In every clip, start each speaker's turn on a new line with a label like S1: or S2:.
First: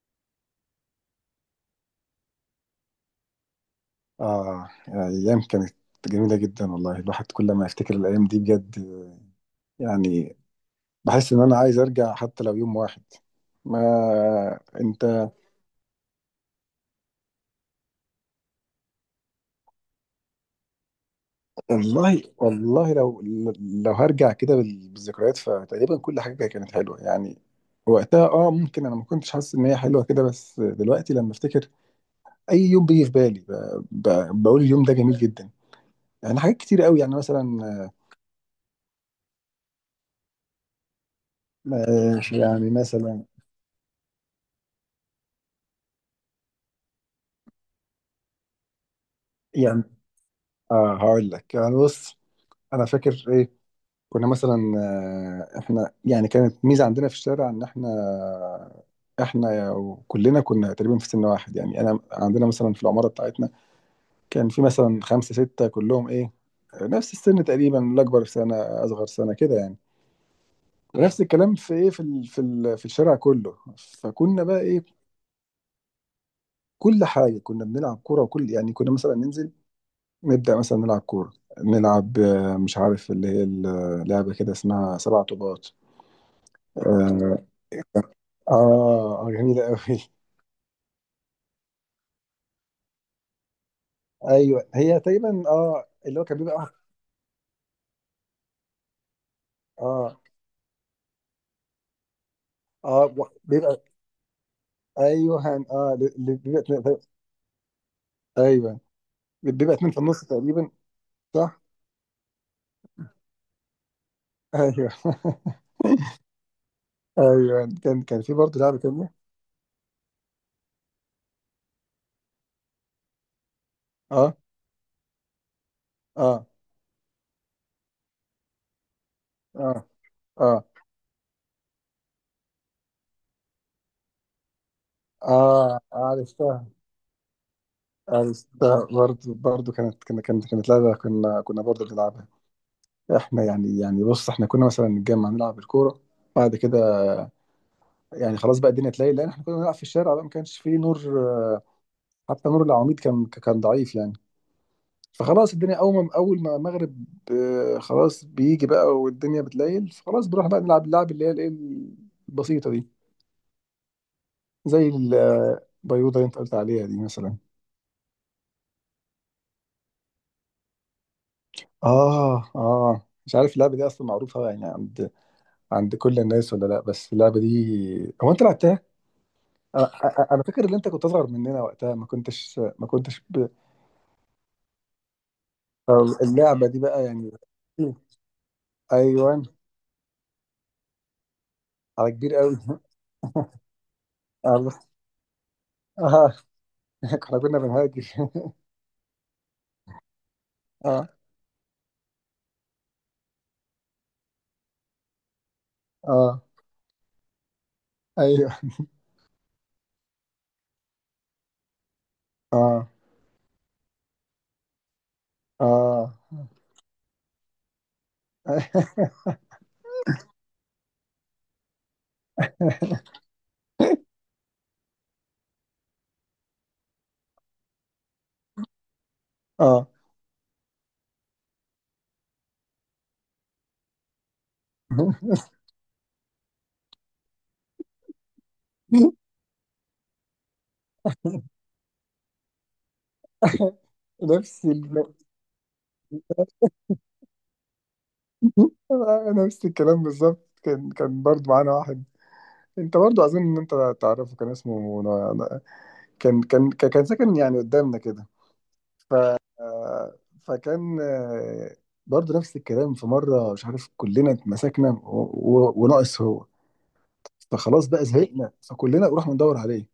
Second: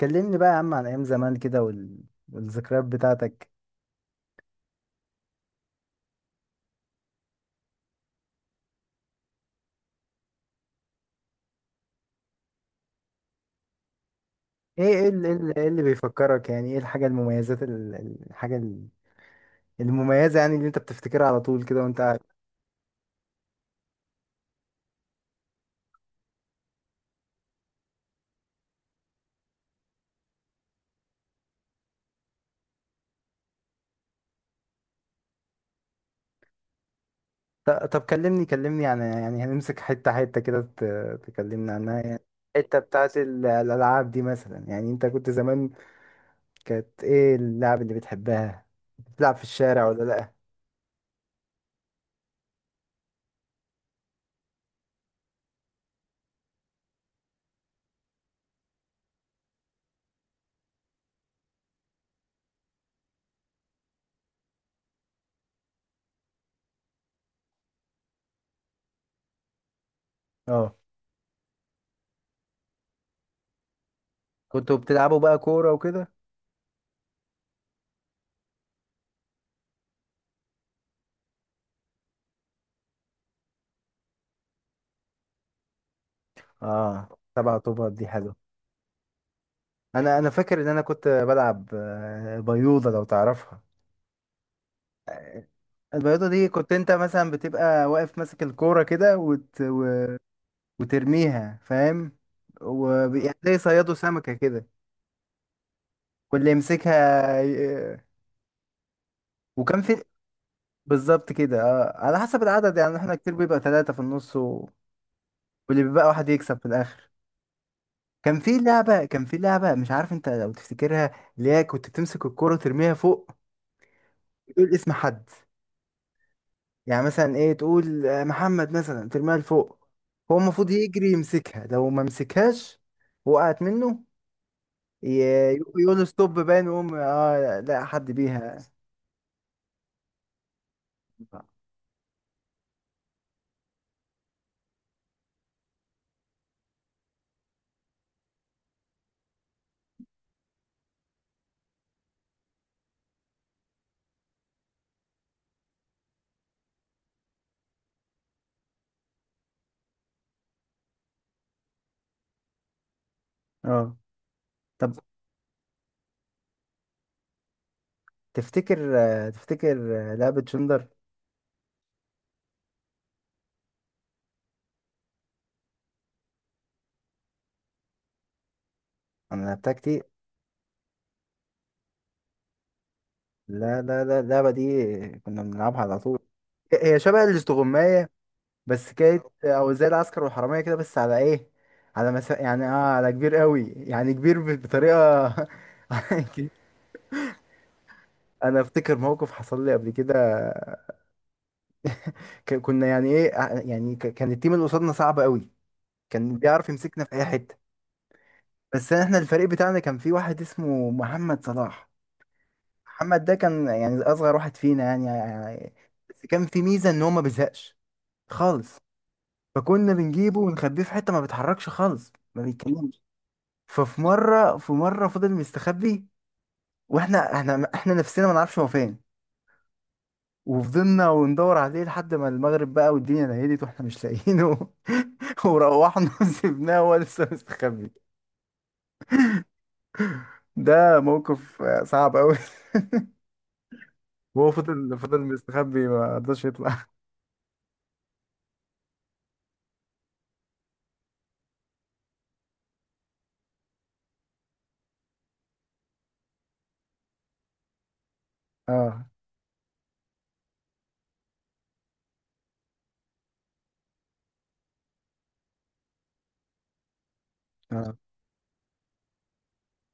S1: كلمني بقى يا عم عن ايام زمان كده والذكريات بتاعتك.
S2: آه يعني أيام كانت جميلة جدا والله، الواحد كل ما يفتكر الأيام دي بجد، يعني بحس إن أنا عايز أرجع حتى لو يوم واحد. ما
S1: ايه ايه
S2: أنت
S1: اللي, إيه اللي بيفكرك؟ يعني ايه الحاجة المميزات، الحاجة المميزة، يعني اللي انت بتفتكرها على طول كده وانت قاعد.
S2: والله والله، لو هرجع كده بالذكريات، فتقريبا كل حاجة كانت حلوة، يعني وقتها ممكن انا ما كنتش حاسس ان هي حلوه كده، بس دلوقتي لما افتكر اي يوم بيجي في بالي بقول اليوم ده جميل جدا. يعني حاجات كتير قوي، يعني مثلا
S1: طب، كلمني عن، يعني هنمسك حتة حتة كده، تكلمنا عنها يعني.
S2: يعني
S1: الحتة بتاعت
S2: مثلا.
S1: الألعاب دي مثلا، يعني انت كنت زمان كانت ايه اللعب اللي بتحبها؟ بتلعب في
S2: يعني
S1: الشارع ولا لأ؟
S2: اه هقول لك، يعني بص، انا فاكر ايه كنا مثلا. احنا يعني كانت ميزه عندنا في الشارع ان احنا كلنا كنا تقريبا في سن واحد، يعني انا عندنا مثلا في العماره بتاعتنا كان في مثلا خمسه سته، كلهم ايه نفس السن تقريبا، الاكبر في سنه اصغر سنه كده يعني.
S1: اه.
S2: مم. ونفس الكلام في ايه، في الشارع كله، فكنا بقى
S1: كنتوا
S2: ايه،
S1: بتلعبوا بقى كورة وكده.
S2: كل حاجه كنا بنلعب كوره، وكل يعني كنا مثلا ننزل نبدا مثلا نلعب كوره، نلعب مش عارف اللي هي اللعبه كده اسمها سبع طوبات.
S1: اه
S2: آه،
S1: طبعا، طوبة دي حلوة.
S2: اه اه، جميلة قوي.
S1: انا فاكر ان انا كنت بلعب بيوضه، لو تعرفها.
S2: ايوه هي تقريبا اللي هو
S1: البيوضه
S2: كان
S1: دي كنت
S2: بيبقى.
S1: انت مثلا بتبقى واقف ماسك الكوره كده،
S2: اه
S1: وترميها، فاهم؟
S2: اه،
S1: ويعني زي
S2: بيبقى.
S1: صيادوا سمكه كده.
S2: ايوه،
S1: واللي
S2: بيبقى
S1: يمسكها
S2: ايوه، بيبقى
S1: وكان
S2: اتنين في
S1: في
S2: النص تقريبا.
S1: بالظبط
S2: صح.
S1: كده، اه على حسب العدد، يعني احنا كتير بيبقى ثلاثه في النص
S2: ايوه
S1: واللي بيبقى واحد يكسب في الاخر.
S2: ايوه، كان في
S1: كان في
S2: برضه لعبة
S1: لعبه،
S2: تانية.
S1: مش عارف انت لو تفتكرها، اللي هي كنت بتمسك الكوره وترميها فوق،
S2: اه
S1: وتقول اسم حد.
S2: اه
S1: يعني مثلا ايه، تقول محمد مثلا، ترميها لفوق.
S2: اه
S1: هو
S2: اه
S1: المفروض يجري يمسكها. لو ما مسكهاش وقعت منه،
S2: اه،
S1: يقول له ستوب
S2: عرفتها
S1: باين، ويقوم لا حد بيها.
S2: عرفتها، برضه برضه كانت لعبة كنا كنا برضه بنلعبها، احنا يعني بص، احنا كنا مثلا نتجمع نلعب الكورة. بعد كده يعني خلاص بقى الدنيا تلاقي، لان احنا كنا بنلعب في الشارع بقى ما كانش فيه نور، آه، حتى نور العواميد كان ضعيف يعني. فخلاص الدنيا اول ما المغرب، خلاص بيجي بقى والدنيا بتليل، فخلاص بنروح بقى نلعب اللعب اللي هي الايه البسيطه دي،
S1: اه.
S2: زي
S1: طب
S2: البيوضه اللي انت قلت عليها دي مثلا.
S1: تفتكر، لعبة جندر؟
S2: اه اه، مش عارف اللعبه دي اصلا معروفه يعني عند كل الناس ولا لا، بس اللعبه دي هو انت لعبتها.
S1: انا لعبتها
S2: انا،
S1: كتير.
S2: أنا فاكر ان انت كنت اصغر مننا وقتها، ما كنتش
S1: لا لا لا، اللعبة دي كنا بنلعبها على طول.
S2: اللعبه دي
S1: هي
S2: بقى
S1: شبه
S2: يعني.
S1: الاستغماية، بس كانت
S2: ايوه،
S1: او زي العسكر والحرامية كده، بس على ايه؟
S2: على كبير قوي.
S1: يعني على كبير قوي، يعني كبير
S2: الله.
S1: بطريقة.
S2: اه
S1: كبير.
S2: احنا كنا بنهاجر
S1: انا افتكر موقف حصل لي قبل كده.
S2: اه
S1: كنا يعني ايه، يعني كان التيم اللي قصادنا صعب قوي. كان
S2: اه،
S1: بيعرف يمسكنا في اي حته.
S2: ايوه،
S1: بس احنا الفريق بتاعنا كان في واحد اسمه محمد صلاح.
S2: اه
S1: محمد ده كان يعني اصغر واحد فينا، يعني.
S2: اه
S1: بس كان في ميزه ان هو ما بيزهقش خالص. فكنا بنجيبه ونخبيه في حته، ما بيتحركش خالص، ما بيتكلمش. ففي مره فضل مستخبي، واحنا احنا احنا نفسنا ما نعرفش هو فين.
S2: اه
S1: وفضلنا وندور عليه لحد ما المغرب بقى والدنيا ليلت واحنا مش لاقيينه. وروحنا وسيبناه وهو لسه مستخبي. ده موقف صعب قوي. وهو
S2: نفس ال...
S1: فضل مستخبي، ما رضاش يطلع.
S2: نفس الكلام بالظبط، كان برضه معانا واحد، انت برضه اظن ان انت تعرفه، كان اسمه كان ساكن يعني قدامنا كده.
S1: اه
S2: ف آه، فكان آه، برضه نفس الكلام، في مره مش عارف كلنا اتمسكنا وناقص هو، فخلاص
S1: اه.
S2: بقى زهقنا، فكلنا نروح ندور عليه،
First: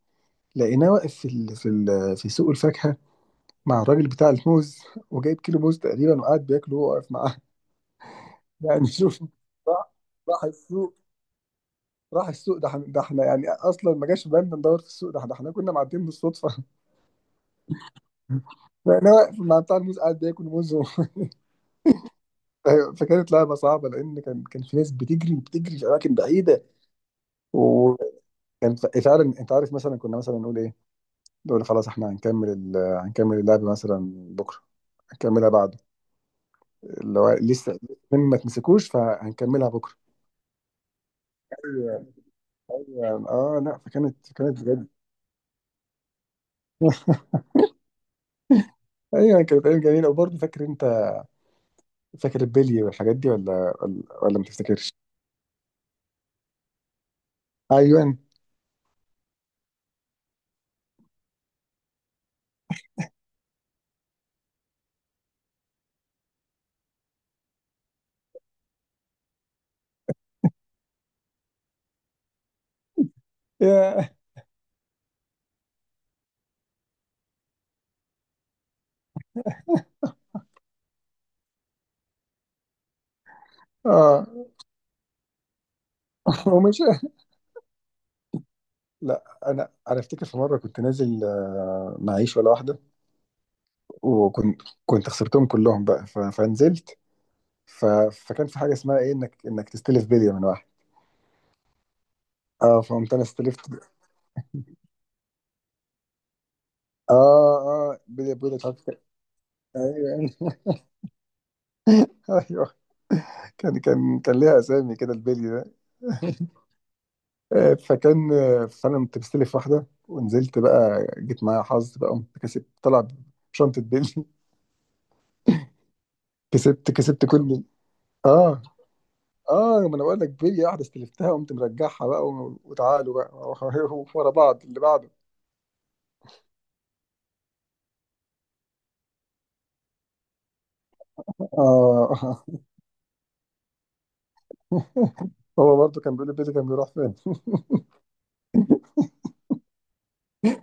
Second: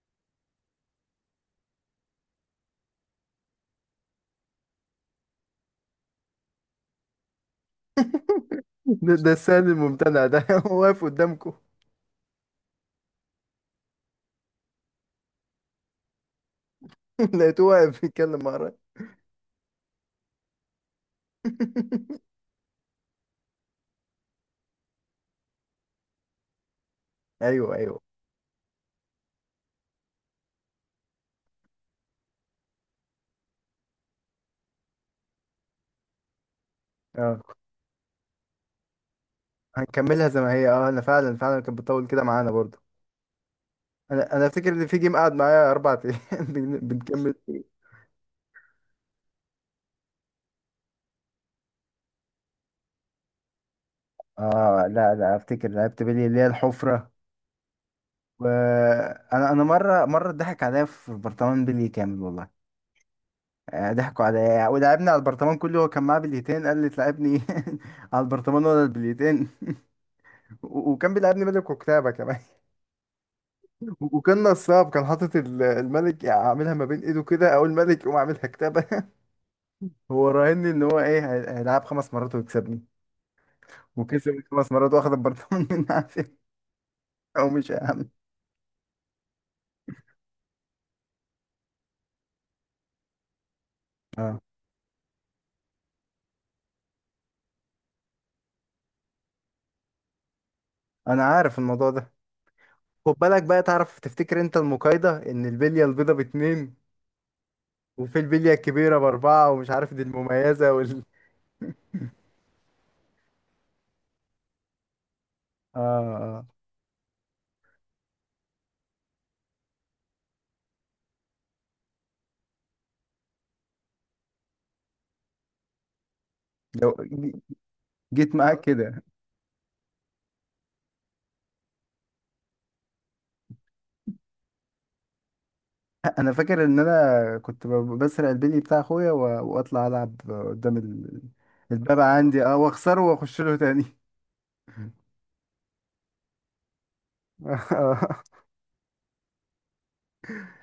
S2: لقيناه واقف في سوق الفاكهه، مع الراجل بتاع الموز، وجايب كيلو موز تقريبا وقاعد بياكله وهو واقف معاه يعني
S1: ده,
S2: شوف،
S1: ده السهل
S2: راح
S1: الممتنع
S2: راح
S1: ده. هو
S2: السوق
S1: واقف قدامكم.
S2: راح السوق. ده احنا يعني اصلا ما جاش في بالنا ندور في السوق، ده احنا كنا معديين بالصدفه
S1: لقيته واقف بيتكلم مع الراجل.
S2: لقيناه واقف مع بتاع الموز قاعد بياكل موز أيوة، فكانت لعبه صعبه، لان كان في ناس بتجري بتجري في اماكن بعيده.
S1: ايوه ايوه.
S2: وكان فعلا، انت عارف مثلا كنا مثلا نقول ايه، دول خلاص احنا هنكمل اللعب مثلا بكره، هنكملها بعده، اللي هو
S1: اه،
S2: لسه ما تمسكوش فهنكملها بكره.
S1: هنكملها زي ما هي. اه انا فعلا كانت
S2: ايوه
S1: بتطول كده معانا برضو.
S2: ايوه، اه لا، فكانت
S1: انا
S2: كانت
S1: افتكر ان
S2: بجد.
S1: في جيم قعد معايا 4 ايام. بنكمل.
S2: ايوه، كانت ايام جميله. وبرضه فاكر البلي والحاجات دي، ولا ما
S1: اه،
S2: تفتكرش؟
S1: لا لا، افتكر لعبت بلي اللي هي الحفرة.
S2: ايوه
S1: وانا مرة اتضحك عليا في برطمان بلي كامل والله. ضحكوا عليا ولعبني على البرطمان كله. هو كان معاه بليتين، قال لي تلعبني على البرطمان ولا البليتين؟ وكان بيلعبني ملك وكتابة كمان.
S2: يا،
S1: وكان نصاب، كان حاطط الملك عاملها ما بين ايده كده، او الملك يقوم عاملها كتابة. هو راهني ان هو ايه، هيلعب 5 مرات ويكسبني.
S2: اه
S1: وكسب 5 مرات واخد البرطمان. من عافية.
S2: ومش
S1: او مش اهم.
S2: لا، انا افتكر في مره كنت نازل معيش ولا واحده،
S1: اه،
S2: وكنت خسرتهم كلهم بقى، فنزلت ف... فكان في حاجه اسمها ايه، انك تستلف بليه من واحد.
S1: انا عارف الموضوع ده.
S2: اه، فهمت،
S1: خد
S2: انا
S1: بالك بقى،
S2: استلفت.
S1: تعرف تفتكر انت المقايضة ان البلية البيضة باتنين؟
S2: اه اه،
S1: وفي
S2: بلي
S1: البلية
S2: بلي، مش عارف
S1: الكبيرة باربعة، ومش عارف دي
S2: ايوه
S1: المميزة،
S2: ايوه، كان ليها اسامي كده البلي ده.
S1: اه اه.
S2: آه، فكان آه، فانا كنت مستلف واحده ونزلت بقى، جيت معايا حظ بقى، قمت كسبت طلع شنطه بلي كسبت
S1: لو
S2: كسبت كل.
S1: جيت معاك
S2: اه
S1: كده.
S2: اه، ما انا بقول لك بلي واحده استلفتها، قمت مرجعها بقى وتعالوا بقى ورا بعض اللي بعده.
S1: انا فاكر ان انا كنت بسرق البلي بتاع اخويا، واطلع العب قدام الباب عندي،
S2: اه
S1: اه، واخسره واخش له تاني.
S2: هو برضه كان بيقول لي بيتي كان بيروح فين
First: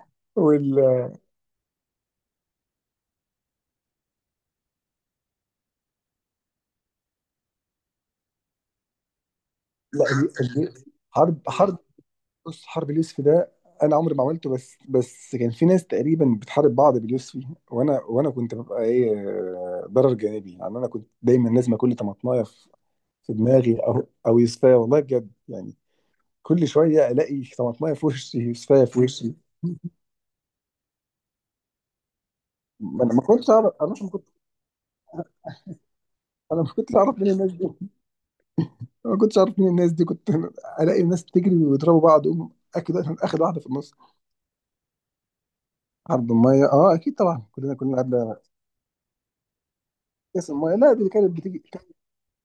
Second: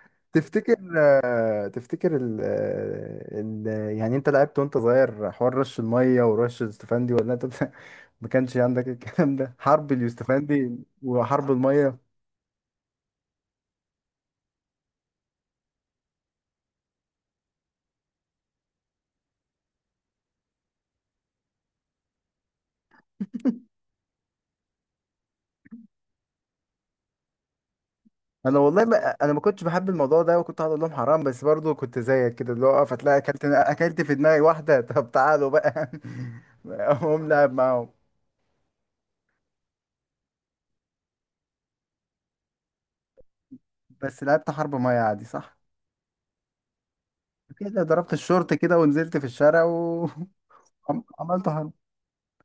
S1: تفتكر،
S2: وال
S1: يعني انت لعبت وانت صغير حوار رش الميه ورش الاستفندي، ولا انت ما كانش عندك الكلام ده، حرب
S2: لا،
S1: اليوستفندي
S2: ال- حرب
S1: وحرب
S2: حرب
S1: الميه؟
S2: بص، حرب اليوسف ده انا عمري ما عملته، بس كان في ناس تقريبا بتحارب بعض باليوسفي. وانا كنت ببقى ايه، ضرر جانبي يعني. انا كنت دايما لازم كل طماطمايه في دماغي او يوسفيه، والله بجد يعني، كل شويه الاقي طماطمايه في وشي
S1: انا والله
S2: يوسفيه في وشي.
S1: ما كنتش بحب الموضوع ده، وكنت هقول لهم حرام، بس برضو كنت زيك كده، اللي هو اقف
S2: ما انا
S1: هتلاقي
S2: ما
S1: اكلت
S2: كنتش اعرف،
S1: اكلت في دماغي واحده. طب تعالوا بقى.
S2: انا ما كنتش اعرف
S1: اقوم
S2: مين الناس
S1: لعب
S2: دي،
S1: معاهم.
S2: أنا ما كنتش اعرف مين الناس دي كنت الاقي الناس بتجري ويضربوا بعض، اقوم اكيد اخد واحده في النص.
S1: بس لعبت حرب ميه عادي، صح؟
S2: عرض الميه، اه اكيد طبعا، كلنا
S1: كده
S2: كلنا
S1: ضربت
S2: قبل
S1: الشورت كده ونزلت في الشارع
S2: كاس الميه. لا، دي كانت
S1: وعملت
S2: بتيجي
S1: حرب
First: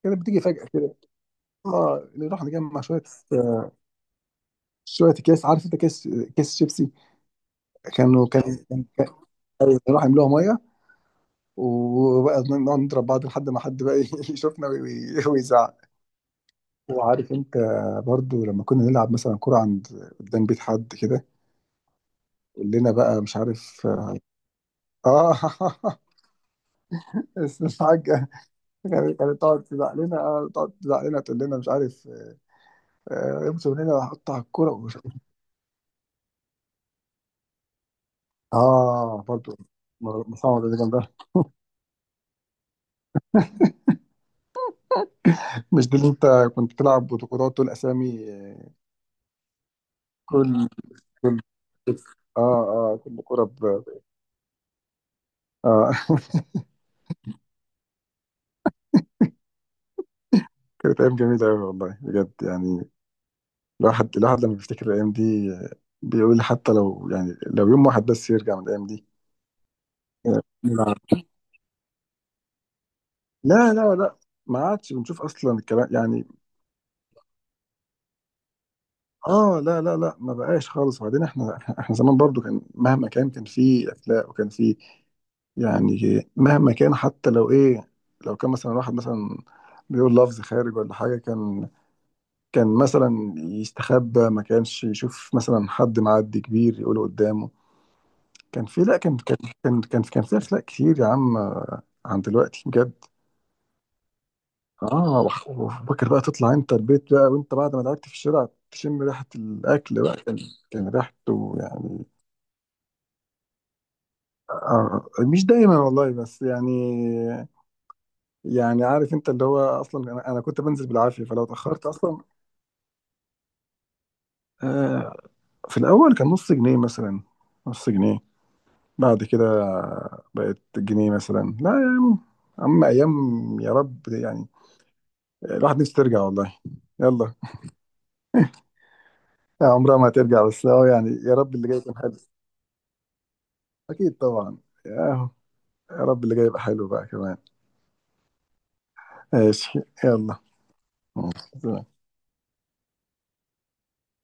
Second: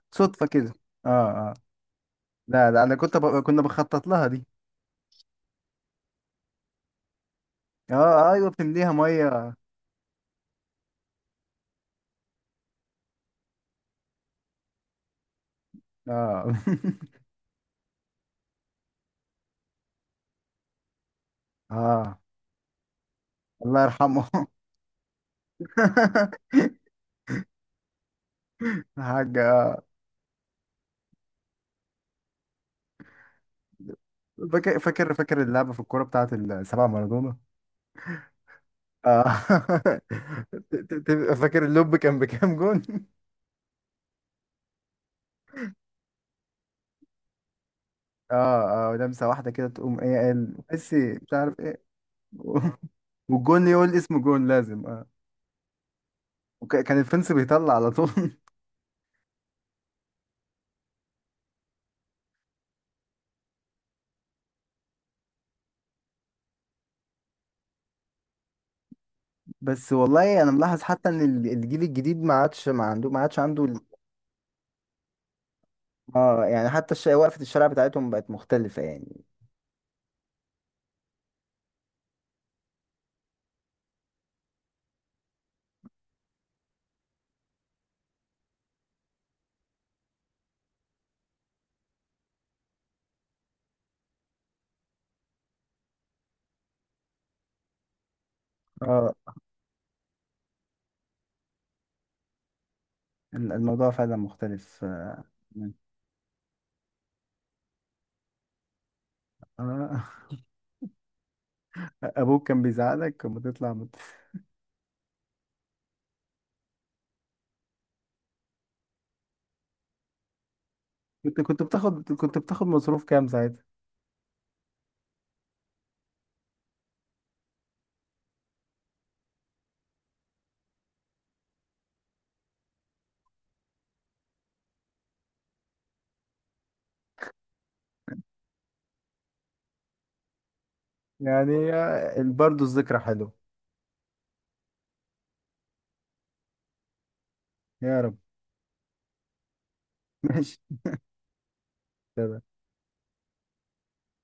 S2: كانت بتيجي
S1: صدفه
S2: فجأة
S1: كده.
S2: كده.
S1: اه. آه.
S2: اه نروح
S1: لا
S2: نجمع
S1: لا، انا
S2: شوية،
S1: كنا بنخطط لها دي.
S2: شوية اكياس، عارف انت، كيس، كيس شيبسي. كانوا
S1: اه
S2: كان
S1: ايوه،
S2: كان
S1: بتمليها
S2: كان-
S1: ميه. اه.
S2: نروح نملوها مية، وبقى نقعد نضرب بعض لحد ما حد بقى يشوفنا ويزعق. وعارف انت، برضو لما كنا نلعب مثلا كرة قدام بيت حد كده،
S1: اه،
S2: كلنا بقى مش عارف.
S1: الله يرحمه.
S2: اه بس الحاجة كانت
S1: حاجة.
S2: كانت تقعد
S1: آه.
S2: تزعق لنا، تقول لنا مش عارف، امسك من هنا وهقطع الكرة
S1: فاكر اللعبة في الكورة بتاعت السبعة مارادونا.
S2: اه
S1: اه.
S2: برضو، محمد اللي جنبها،
S1: فاكر اللوب كان بكام جون؟
S2: مش دول انت كنت بتلعب بطولات والاسامي.
S1: اه اه، لمسة واحدة كده تقوم ايه، قال
S2: كل
S1: ميسي مش
S2: كل
S1: عارف ايه.
S2: اه اه،
S1: والجون يقول اسم جون لازم. اه.
S2: اه
S1: وكان الفنس بيطلع على طول.
S2: كانت ايام جميلة قوي، والله بجد يعني، الواحد لما بيفتكر الايام دي بيقول حتى لو، يعني لو يوم واحد بس يرجع من الايام دي
S1: بس والله انا ملاحظ
S2: نلعب.
S1: حتى ان الجيل الجديد ما عادش عنده.
S2: لا لا لا، ما عادش بنشوف اصلا الكلام يعني.
S1: اه، يعني حتى وقفة الشارع بتاعتهم بقت مختلفة يعني.
S2: اه لا لا لا، ما بقاش خالص. وبعدين احنا زمان برضو، كان مهما كان، كان في اخلاق، وكان في يعني مهما كان حتى لو ايه، لو كان مثلا واحد مثلا بيقول لفظ خارج ولا حاجة، كان كان مثلا يستخبى، ما كانش يشوف مثلا حد معدي كبير يقوله قدامه. كان في لا،
S1: اه،
S2: كان في أخلاق كتير يا عم، عن دلوقتي بجد.
S1: الموضوع فعلا مختلف.
S2: اه
S1: مم.
S2: وفاكر بقى تطلع انت البيت بقى وانت بعد ما لعبت في الشارع تشم ريحة
S1: آه.
S2: الأكل بقى، كان ريحته يعني.
S1: ابوك كان بيزعلك لما تطلع.
S2: آه مش دايما والله، بس يعني، يعني عارف انت، اللي هو اصلا انا كنت بنزل بالعافيه،
S1: كنت
S2: فلو
S1: كنت
S2: اتاخرت
S1: بتاخد
S2: اصلا.
S1: كنت بتاخد مصروف كام ساعتها؟
S2: آه، في الاول كان نص جنيه مثلا، نص جنيه، بعد كده بقت جنيه مثلا. لا يا عم، اما ايام. يا رب يعني الواحد نفسه ترجع والله. يلا، عمرها ما هترجع، بس يعني يا رب اللي
S1: يعني
S2: جاي يكون حلو.
S1: برضه الذكرى حلوة.
S2: اكيد طبعا. يا يا رب اللي جاي يبقى حلو بقى كمان.
S1: يا رب.
S2: ماشي.
S1: ماشي.
S2: يلا